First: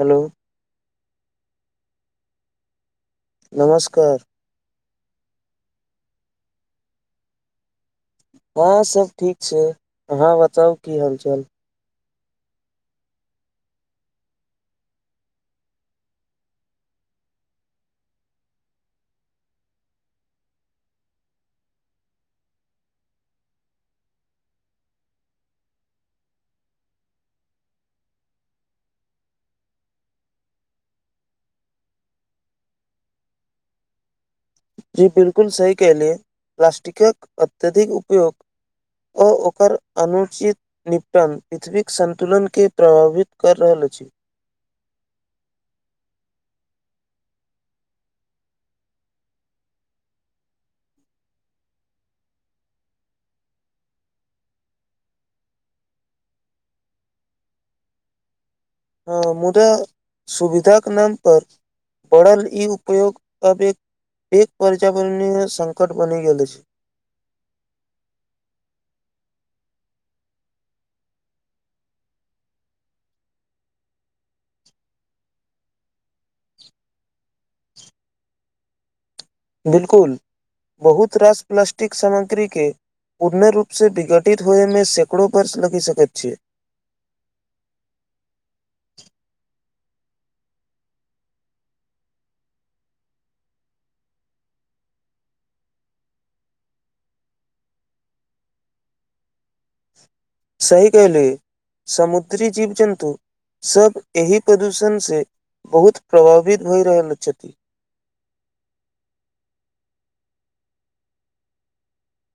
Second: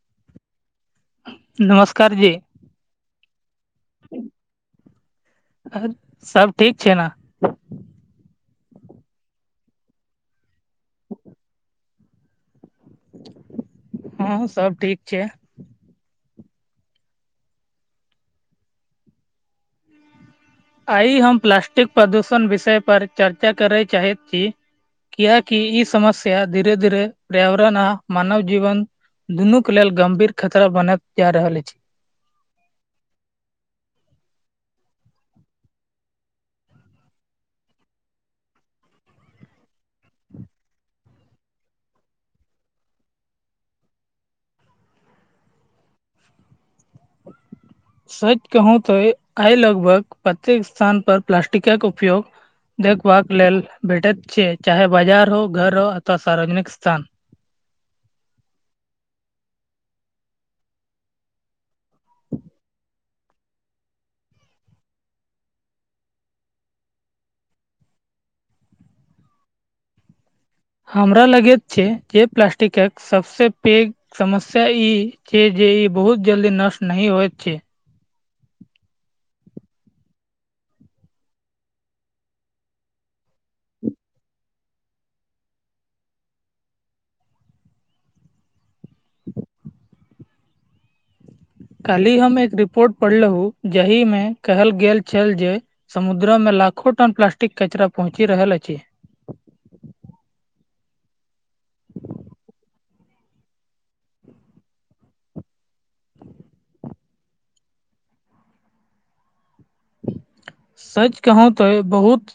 Hello नमस्कार जी नमस्कार [unintelligible] सब ठीक छैय ने? हँं सब ठीक छैय, आहाँ बताउ की हालचाल? हँ हूं सब ठीक छैय। आइ हम प्लास्टिक प्रदूषण विषय पर चर्चा करय चाहैत छी। कियाकि ई समस्या धीरे धीरे पर्यावरण आ मानव जीवन दुनू के लेल गम्भीर खतरा बनल जा रहल अछि। जी बिल्कुल सही कलियै प्लास्टिकक अत्यधिक उपयोग ओ ओकर अनुचित निपटान पृथ्वीक सन्तुलनके प्रभावित करऽ रहल अछि। सच कहू तो आइ लगभग प्रत्येक स्थान पर प्लासस्टिकक उपयोग देखबाक लेल भेटैत छैय चाहे बाजार हो घर हो अथवा सार्वजनिक स्थान। हँ मुदा सुविधाक नामपर बड़ल ई उपयोग अब एक प पर्यावरणीय संकट बनि गेल अछि। हमरा लगैत छैय जे प्लास्टिक सबसे पैघ समस्या ई छैय जे ई बहुत जल्दी नष्ट नही होयत छैय। बिल्कुल बहुत रास प्लास्टिक सामग्रीक के पूर्ण रूपसँ विघटित होइमे सैकड़ो वर्ष लगि सकैत छैय। [inaudible] काल्हि हम एक रिपोर्ट पढ़लहुँ जाहिमे कहल गेल छल जे समुद्र मे लाखो टन प्लास्टिक कचरा पहुँचि रहल अछि। सही कहिले समुद्री जीव जन्तु सब एहि प्रदूषण से बहुत प्रभावित भए रहल छथि। सच कहू तो बहुत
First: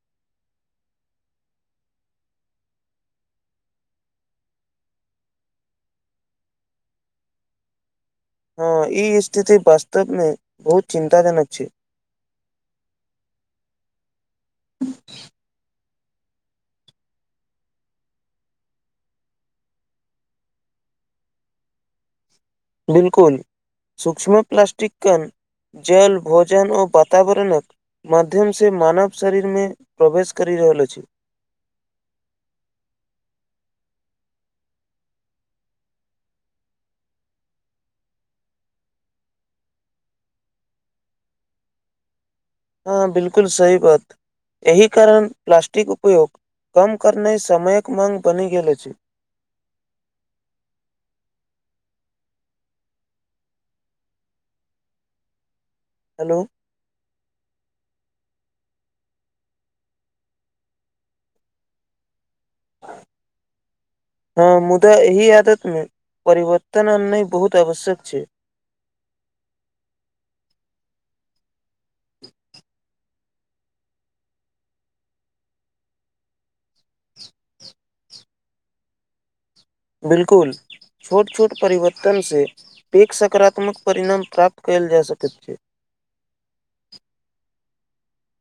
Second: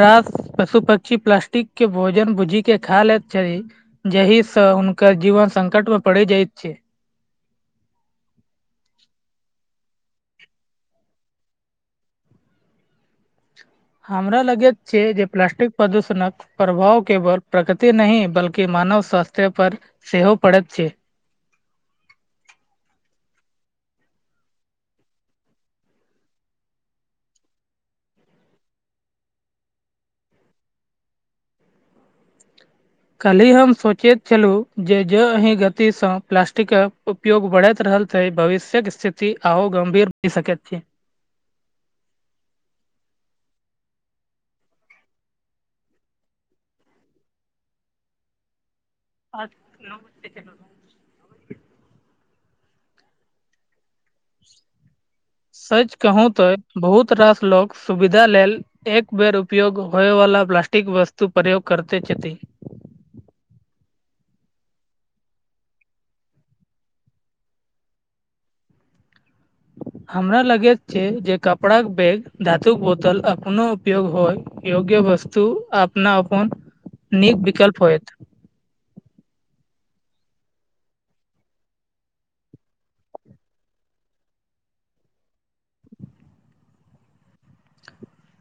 रास पशु पक्षी प्लास्टिक के भोजन बुझी के खा लेत छैय। जहि स हुनकर जीवन संकट में पड़ जायत छैय। हँ ई स्थिति वास्तव मे बहुत चिन्ताजनक छैय। हमरा लगैत छैय जे प्लास्टिक प्रदूषणक प्रभाव केवल प्रकृति नहि बल्कि मानव स्वास्थ्य पर सेहो पड़ैत छैय। बिलकुल सूक्ष्म प्लास्टिक कन जल भोजन ओ बातावरणक माध्यम से मानव शरीर मे प्रवेश करि रहल अछि। काल्हि हम सोचैत छलहुँ जे जो एहि गतिसँ प्लास्टिकक उपयोग बढ़ैत रहल छैय भविष्य्यक स्थिति आओ गम्भीर भ सकैत छैय। हँ बिल्कुल सही बात। एहि कारण प्लास्टिक उपयोग कम करनाइ समयक माँग बनि गेल अछि। [unintelligible] सच कहू हेलो तो बहुत रास लो सुविधा लेल एक बेर उपयोग होय वाला प्लास्टिक वस्तु प्रयोग करते छथि [inaudible] ह मुदा एहि आदत मे परिवर्तन आननाइ बहुत आवश्यक छै हमरा लगैत छै जे कपड़ाके बैग धातुक बोतल अपनो उपयोग होय योग्य वस्तु अपना अपन नीक विकल्प होएत बिलकुल छोट छोट परिवर्तनसँ एक सकारात्मक परिणाम प्राप्त कयल जा सकैत छै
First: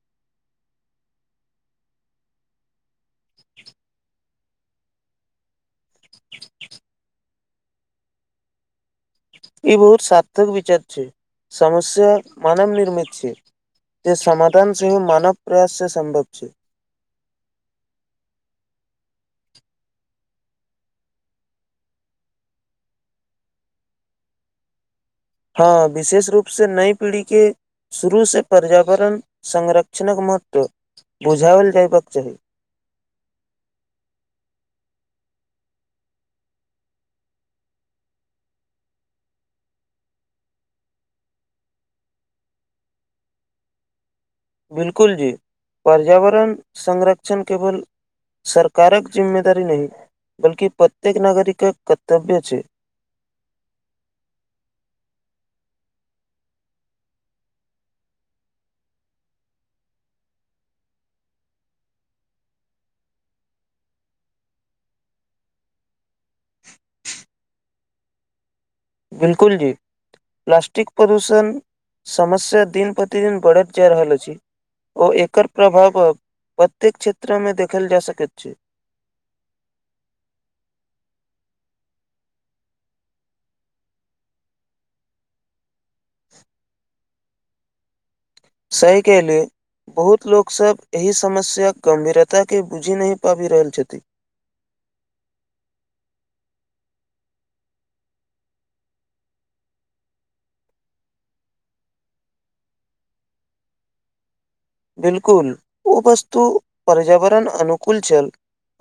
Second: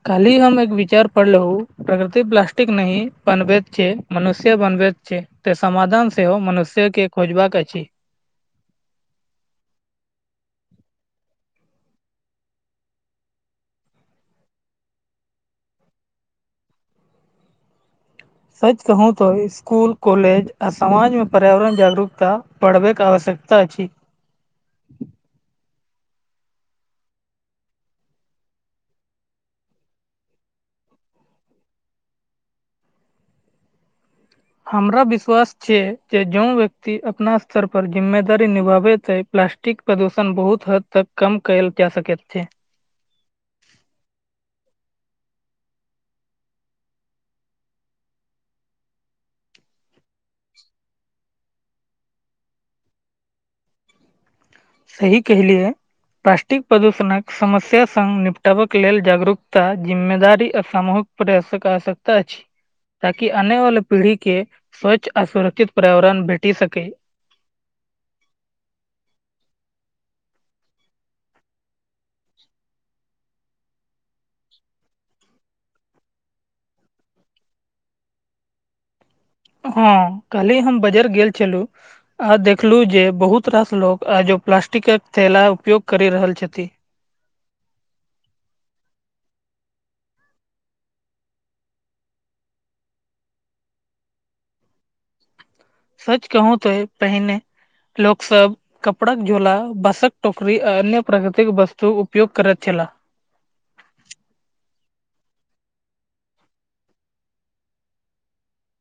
काल्हि हम एक विचार पढ़लेहु प्रकृति प्लास्टिक नी बनबैत छै मनुष्य बनबैत छै तऽ समाधान सेहो मनुष्य के खोजबाक अछि ई बहुत सार्थक विचार छै समस्या मानव निर्मित छै जे समाधान सेहो मानव प्रयास से सम्भव छै सच कहू तऽ स्कुल कॉलेज आ समाजमे पर्यावरण जागरूकता पढ़बैके आवश्यकता छै हँ विशेष रूप से नई पीढ़ी के शुरूसँ पर्यावरण संरक्षणक महत्व बुझाओल जयबाक चाही हमरा विश्वास छियै जे जों व्यक्ति अपना स्तर पर जिम्मेदारी निभाबैत अछि प्लास्टिक प्रदूषण बहुत हद तक कम कयल जा सकै छैे बिलकुल जी पर्यावरण संरक्षण केवल सरकारक जिम्मेदारी नहि बल्कि प्रत्येक नागरिकक कर्तव्य छै सही कहलियै प्लास्टिक प्रदूषणक समस्या सङ्ग निपटबाक लेल जागरूकता जिम्मेदारी आ सामूहक प्रयासक आवश्यकता अछि ताकि आने वाले पीढ़ी के स्वच्छ आर सुरक्षित पर्यावरण भेटी सके बिलकुल जी प्लास्टिक प्रदूषण समस्या दिन प्रतिदिन बढ़त जा रहल अछि ओ एकर प्रभाव प्रत्येक क्षेत्र मे देखल जा सकैत छै हँ काल्हि हम बजार गेल छलहुँ आ देखलू जे बहुत रास लोक आजो प्लास्टिकक थैला उपयोग करि रहल छथिन सही कहलियै बहुत लोक सब एहि समस्याक गंभीरता के बुझि न पाबि रहल छथि सच कहू तऽ पहिने लोक सब कपड़ाक झोला बांसक टोकरी आ अन्य प्राकृतिक वस्तु उपयोग करैत छला बिलकुल ओ वस्तु पर्यावरण अनुकूल छल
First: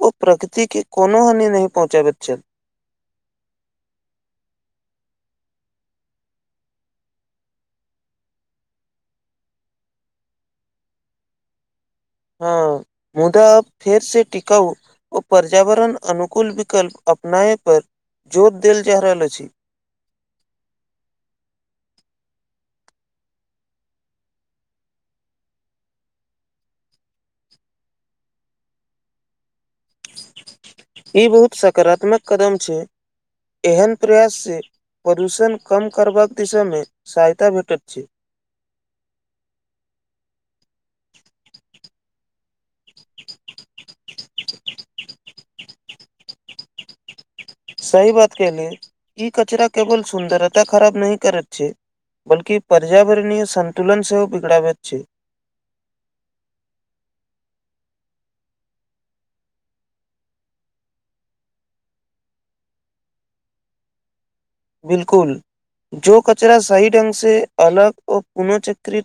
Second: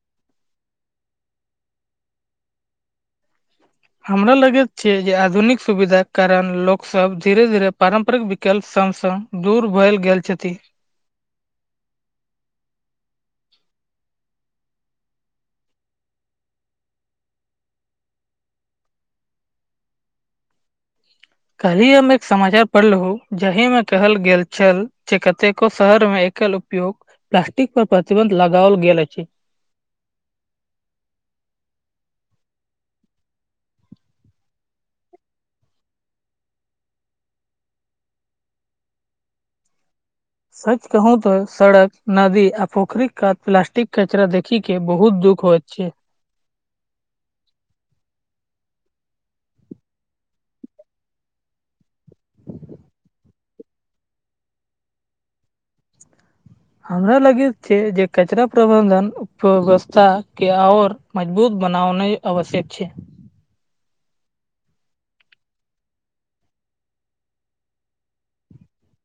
ओ प्रकृति के कोनो हानि नहि पहुँचाबैत छथि हमरा लगैत छै जे आधुनिक सुविधाक कारण लोक सब धीरे धीरे पारम्परिक विकल्प सङ्ग सङ्ग दूर भेल गेल छथि हँ मुदा आ फेर से टिकाउ ओ पर्यावरण अनुकूल विकल्प अपनाय पर जोर देल जा रहल अछि काल्हि हम एक समाचार पढ़लहु जाहि मे कहल गेल छल जे कतेको शहर में एकल उपयोग प्लास्टिक पर प्रतिबंध लगाओल गेल अछि ई बहुत सकारात्मक कदम छै एहन प्रयाससँ प्रदूषण कम करबाक दिशामे सहायता भेटैत छै सच कहू तऽ सड़क नदी आ पोखरि काट प्लास्टिक कचरा देखी के बहुत दुःख हो छै सही बात कहली ई कचरा केवल सुन्दरता खराब नहि करैत छै बल्कि पर्यावरणीय संन्तुलन सेहो बिगड़ाबैत छै हमरा लगैत छै जे कचरा प्रबंधन व्यवस्था के आओर मजबूत बनाओनाइ आवश्यक छै बिलकुल जो कचरा सही ढंग से अलग ओ पुनःचक्रित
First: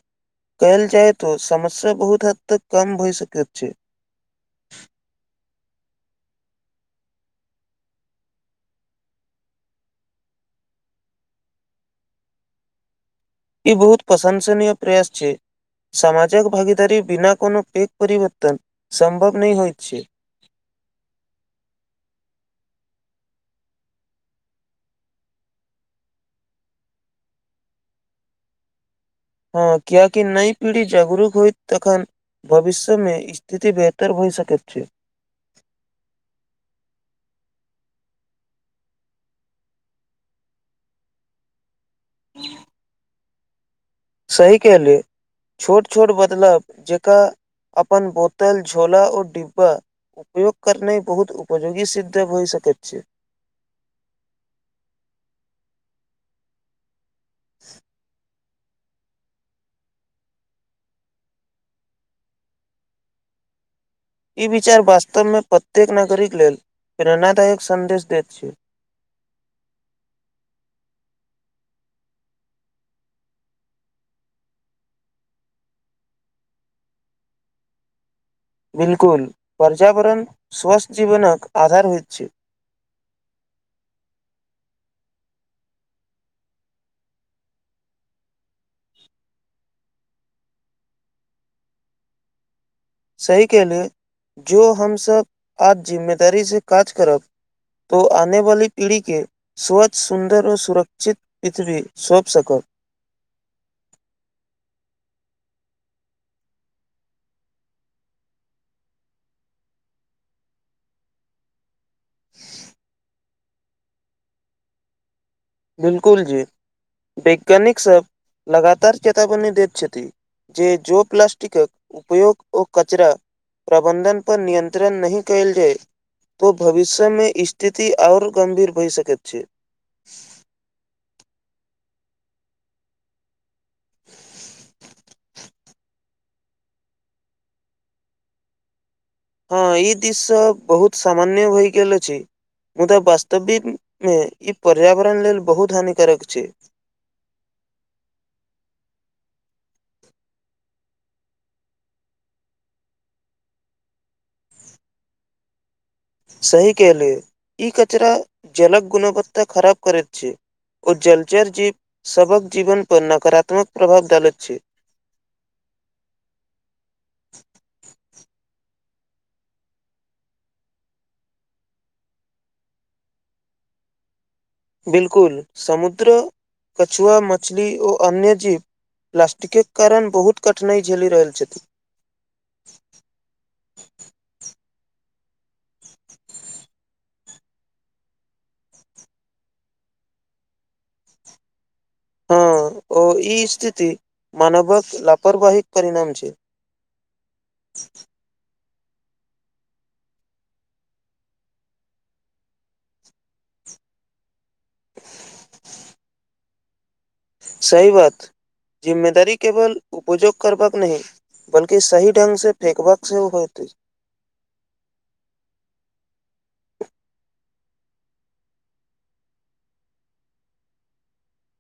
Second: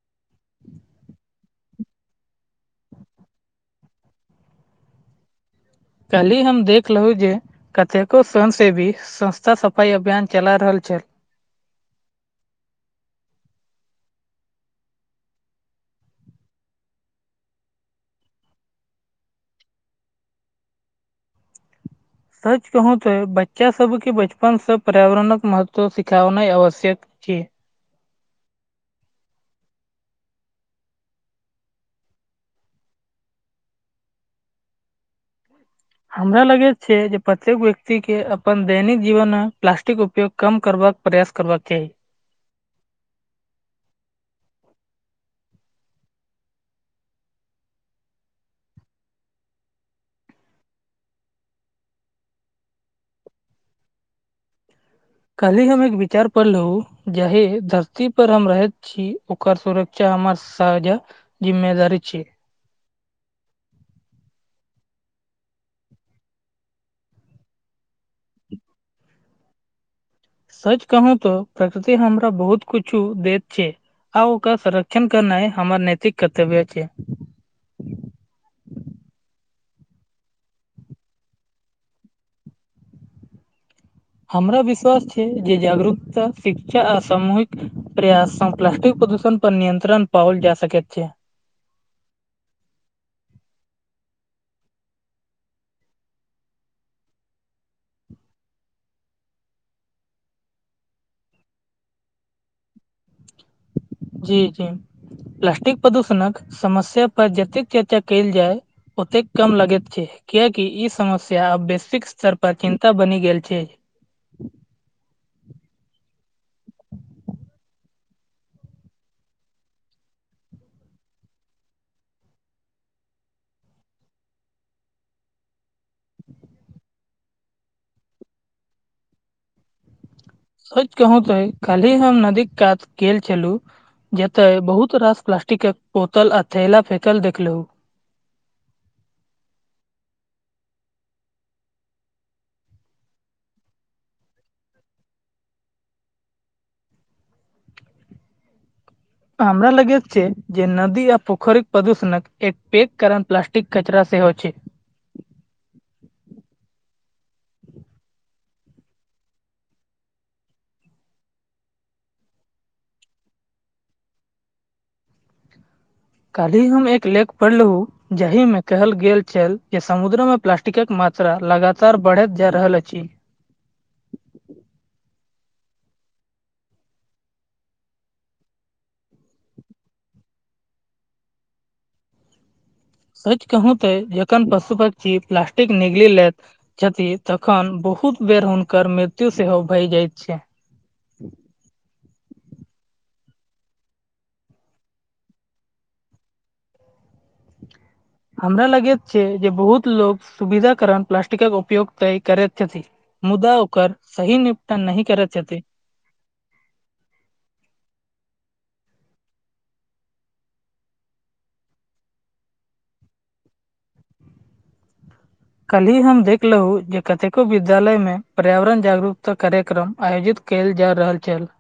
कयल जाय तो समस्या बहुत हद तक कम भय सकैत छै कल्ही हम देख लहु जे कतेको स्वयंसेवी संस्था सफाइ अभियान चला रहल छल ई बहुत प्रशंसनीय प्रेस छै समामाजक भागीदारी बिना कोनो पेेघ परवर्तन सम्भव नहि होइ छै सच कहू तो बच्चा सब के बचपन से पर्यावरणक महत्व सिखेना आवश्यक की हँ कियाकि नई पीढ़ी जागरूक होइ तखन भविष्यमे स्थिति बेहतर भऽ सकैत छै हमरा लगे छै जे प्रत्येक व्यक्ति के अपन दैनिक जीवन मे प्लास्टिक उपयोग कम करबाक प्रयास करबाक चाही सही कहले छोट छोट बदलव जकरा अपन बोतल झोला आओर डिब्बा उपयोग करनाइ बहुत उपयोगी सिद्ध भए सकैत छै कालिह हम एक विचार पढ़ लू जाहे धरती पर हम रहैत छी ओकर सुरक्षा हमर साझा जिम्मेदारी छी ई विचार वास्तवमे प्रत्येक नागरिक लेल प्रेरणादायक सन्देश दैत छै सच कहू तो प्रकृति हमरा बहुत कुछु देैत छै आ ओकर संरक्षण करनाय हमर नैतिक कर्तव्य अछि बिलकुल पर्यावरण स्वस्थ जीवनक आधार होइत छै हमरा विश्वास छै जे जागरूकता शिक्षा आ सामूहिक प्रयास संग प्लास्टिक प्रदूषण पर नियत्रण पओल जा सकैत छै सही कहले जो हमसब आज जिम्मेदारी से काज करब तो आने वाली पीढ़ी के स्वच्छ सुन्दर ओ सुरक्षित पृथ्वी सौँप सकब जी जी प्लास्टिक प्रदूषणक समस्या पर जतेक चर्चा कयल जाय ओतेक कम लगैत छै किया की ई समस्या आब वैश्विक स्तर पर चिन्ता बनि गेल छै बिलकुल जी वैज्ञानिक सब लगातार चेतावनी दैत छथि जे जो प्लास्टिकक उपयोग ओ कचरा प्रबन्धन पर नियन्त्रण नहि कयल जाय तो भविष्य मे स्थिति आऔर गम्भीर भय सकैत छै सोच कहू तो कल्हि हम नदीक कात गेल छलहुँ जते बहुत रास प्लास्टिकक बोतल आ थैला फेकल देखलहुँ हँ ई दृश्य बहुत सामान्य होय गेल अछि मुदा वास्तविक मे ई पर्यावरण लेल बहुत हानिकारक छै हमरा लगैत छै जे नदी आ पोखरीक प्रदूषणक एक पैघ कारण प्लास्टिक कचरा सेहो छै सही कहलहूँ ई कचरा जलक गुणवत्ता खराब करैत छै ओ जलचर जीव सबक जीवन पर नकारात्मक प्रभाव डालैत छै काल्हि हम एक लेख पढ़लहुँ जाहि मे कहल गेल छल जे समुद्र में प्लास टिकक मात्रा लगातार बढ़ैत जा रहल अछि बिलकुल समुद्र कछुआ मछली ओ अन्य जीव प्लास्टिकक कारण बहुत कठिनाइ झेली रहल छथिन सच कहू ते जखन पशु पक्षी प्लास्टिक निगली लेत छथि तखन बहुत बेर हुनकर मृत्यु सेहो भय जाय छै हँ ओ ई स्थिति मानवक लापरवाहिक परिणाम छै [inaudible] हमरा लगैत छै जे बहुत लोग सुविधा कारण प्लास्टिकक उपयोग तय करैत छथिन मुदा ओकर सही निपटान नहि करैत छथि सहि बात जिम्मेदारी केवल उपयोग करबाक नहि बल्कि सही ढंग से फेकबाक सेहो होइत अछि कल्हि हम देखलहु जे कतेको विद्यालय मे पर्यावरण जागरूकता कार्यक्रम आयोजित कयल जा रहल छल।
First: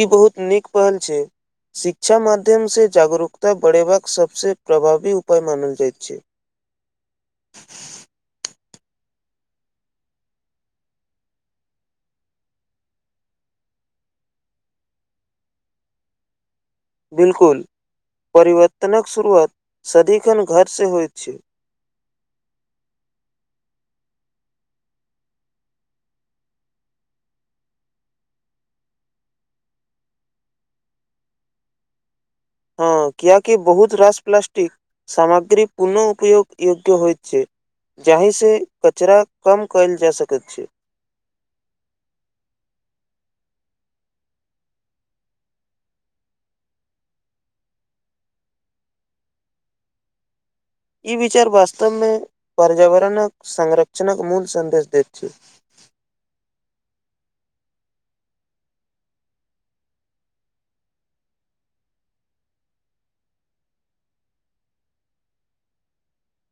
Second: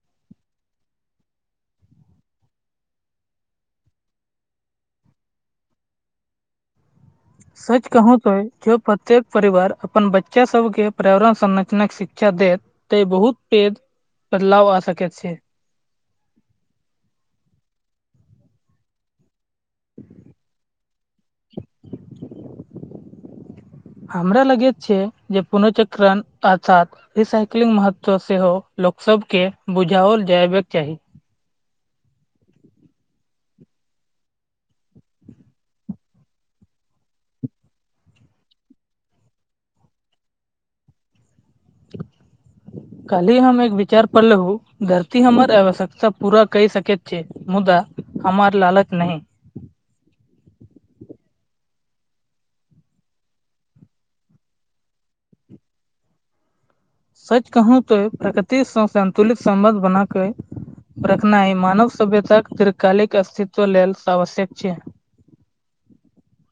ई बहुत नीक पहल छैय। शिक्षा माध्यमसँ जागरूकता बढ़ेबाक सभसँ प्रभावी उपाय मानल जाइत छैय। [inaudible] सच कहु तो जो प्रत्येक परिवार अपन बच्चा सबके पर्यावरण संरचना के शिक्षा देत तै बहुत पैघ बदलाव आ सकैत छैय। बिलकुल परिवर्तनक शुरुआत सदिखन घर से होइत छैय। [inaudible] हमरा लागैत छै जे पुनःचक्रण अर्थात रिसाइकिलिंग महत्व सेहो लोकसभके बुझावल जयबाक चाही। हँ कियाकि बहुत रास प्लास्टिक सामग्री पुनः उपयोग योग्य होइत छैय। जाहिसँ कचरा कम कयल जा सकैत छैय। [inaudible] कल्हि हम एक विचार पढलहु धरती हमर आवश्यकता पूरा कै सकैत छैय। मुदा हमार लालच नहि। ई विचार वास्तवमे पर्यावरणक संरक्षणक मूल सन्देश दैत छैय। सच कहूं तो प्रकृतिसँ संन्तुलित सम्बन्ध बना के रखनाइ मानव सभ्यताक दीर्घकालिक अस्तित्व लेल आवश्यक छैय।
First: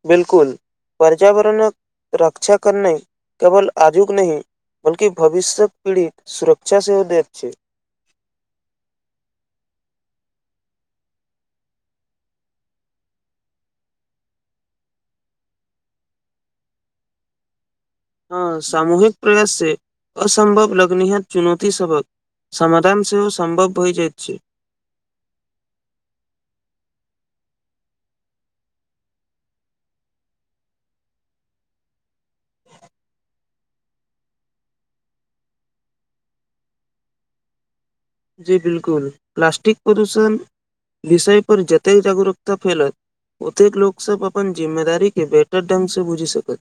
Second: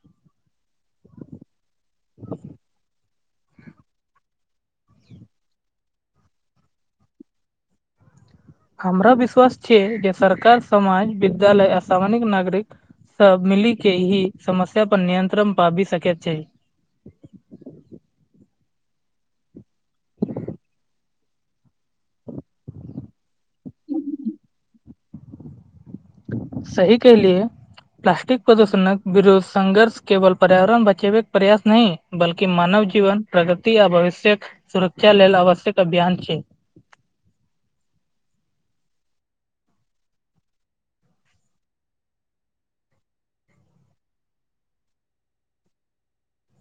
बिलकुल पर्यावरणक रक्षा करनाइ केवल आजुक नहि बल्कि भविष्यक पीढ़ीक सुरक्षा सेहो दैत छैय। हमरा विश्वास छैय जे सरकार समाज विद्यालय आ सामानिक नागरिक सब मिलीके ई समस्या पर नियंत्रण पाबि सकैत छैय। हँ सामूहिक प्रयास से असम्भव लग्निहत चुनौती सबहक समाधान सेहो सम्भव होइ जाइत छैय। सही कहलियए। प्लास्टिक प्रदूषणक विरोध संघर्ष केवल पर्यावरण बचेबाक प्रयास नहि बल्कि मानव जीवन प्रगति आ भविष्य्यक सुरक्षा लेल आवश्यक अभियान छैय। जी बिलकुल प्लास्टिक प्रदूषण विषयपर जतेक जागरूकता फैलत ओतेक लोकसभ अपन जिम्मेदारीके बेहतर ढंगसँ बुझि सकत।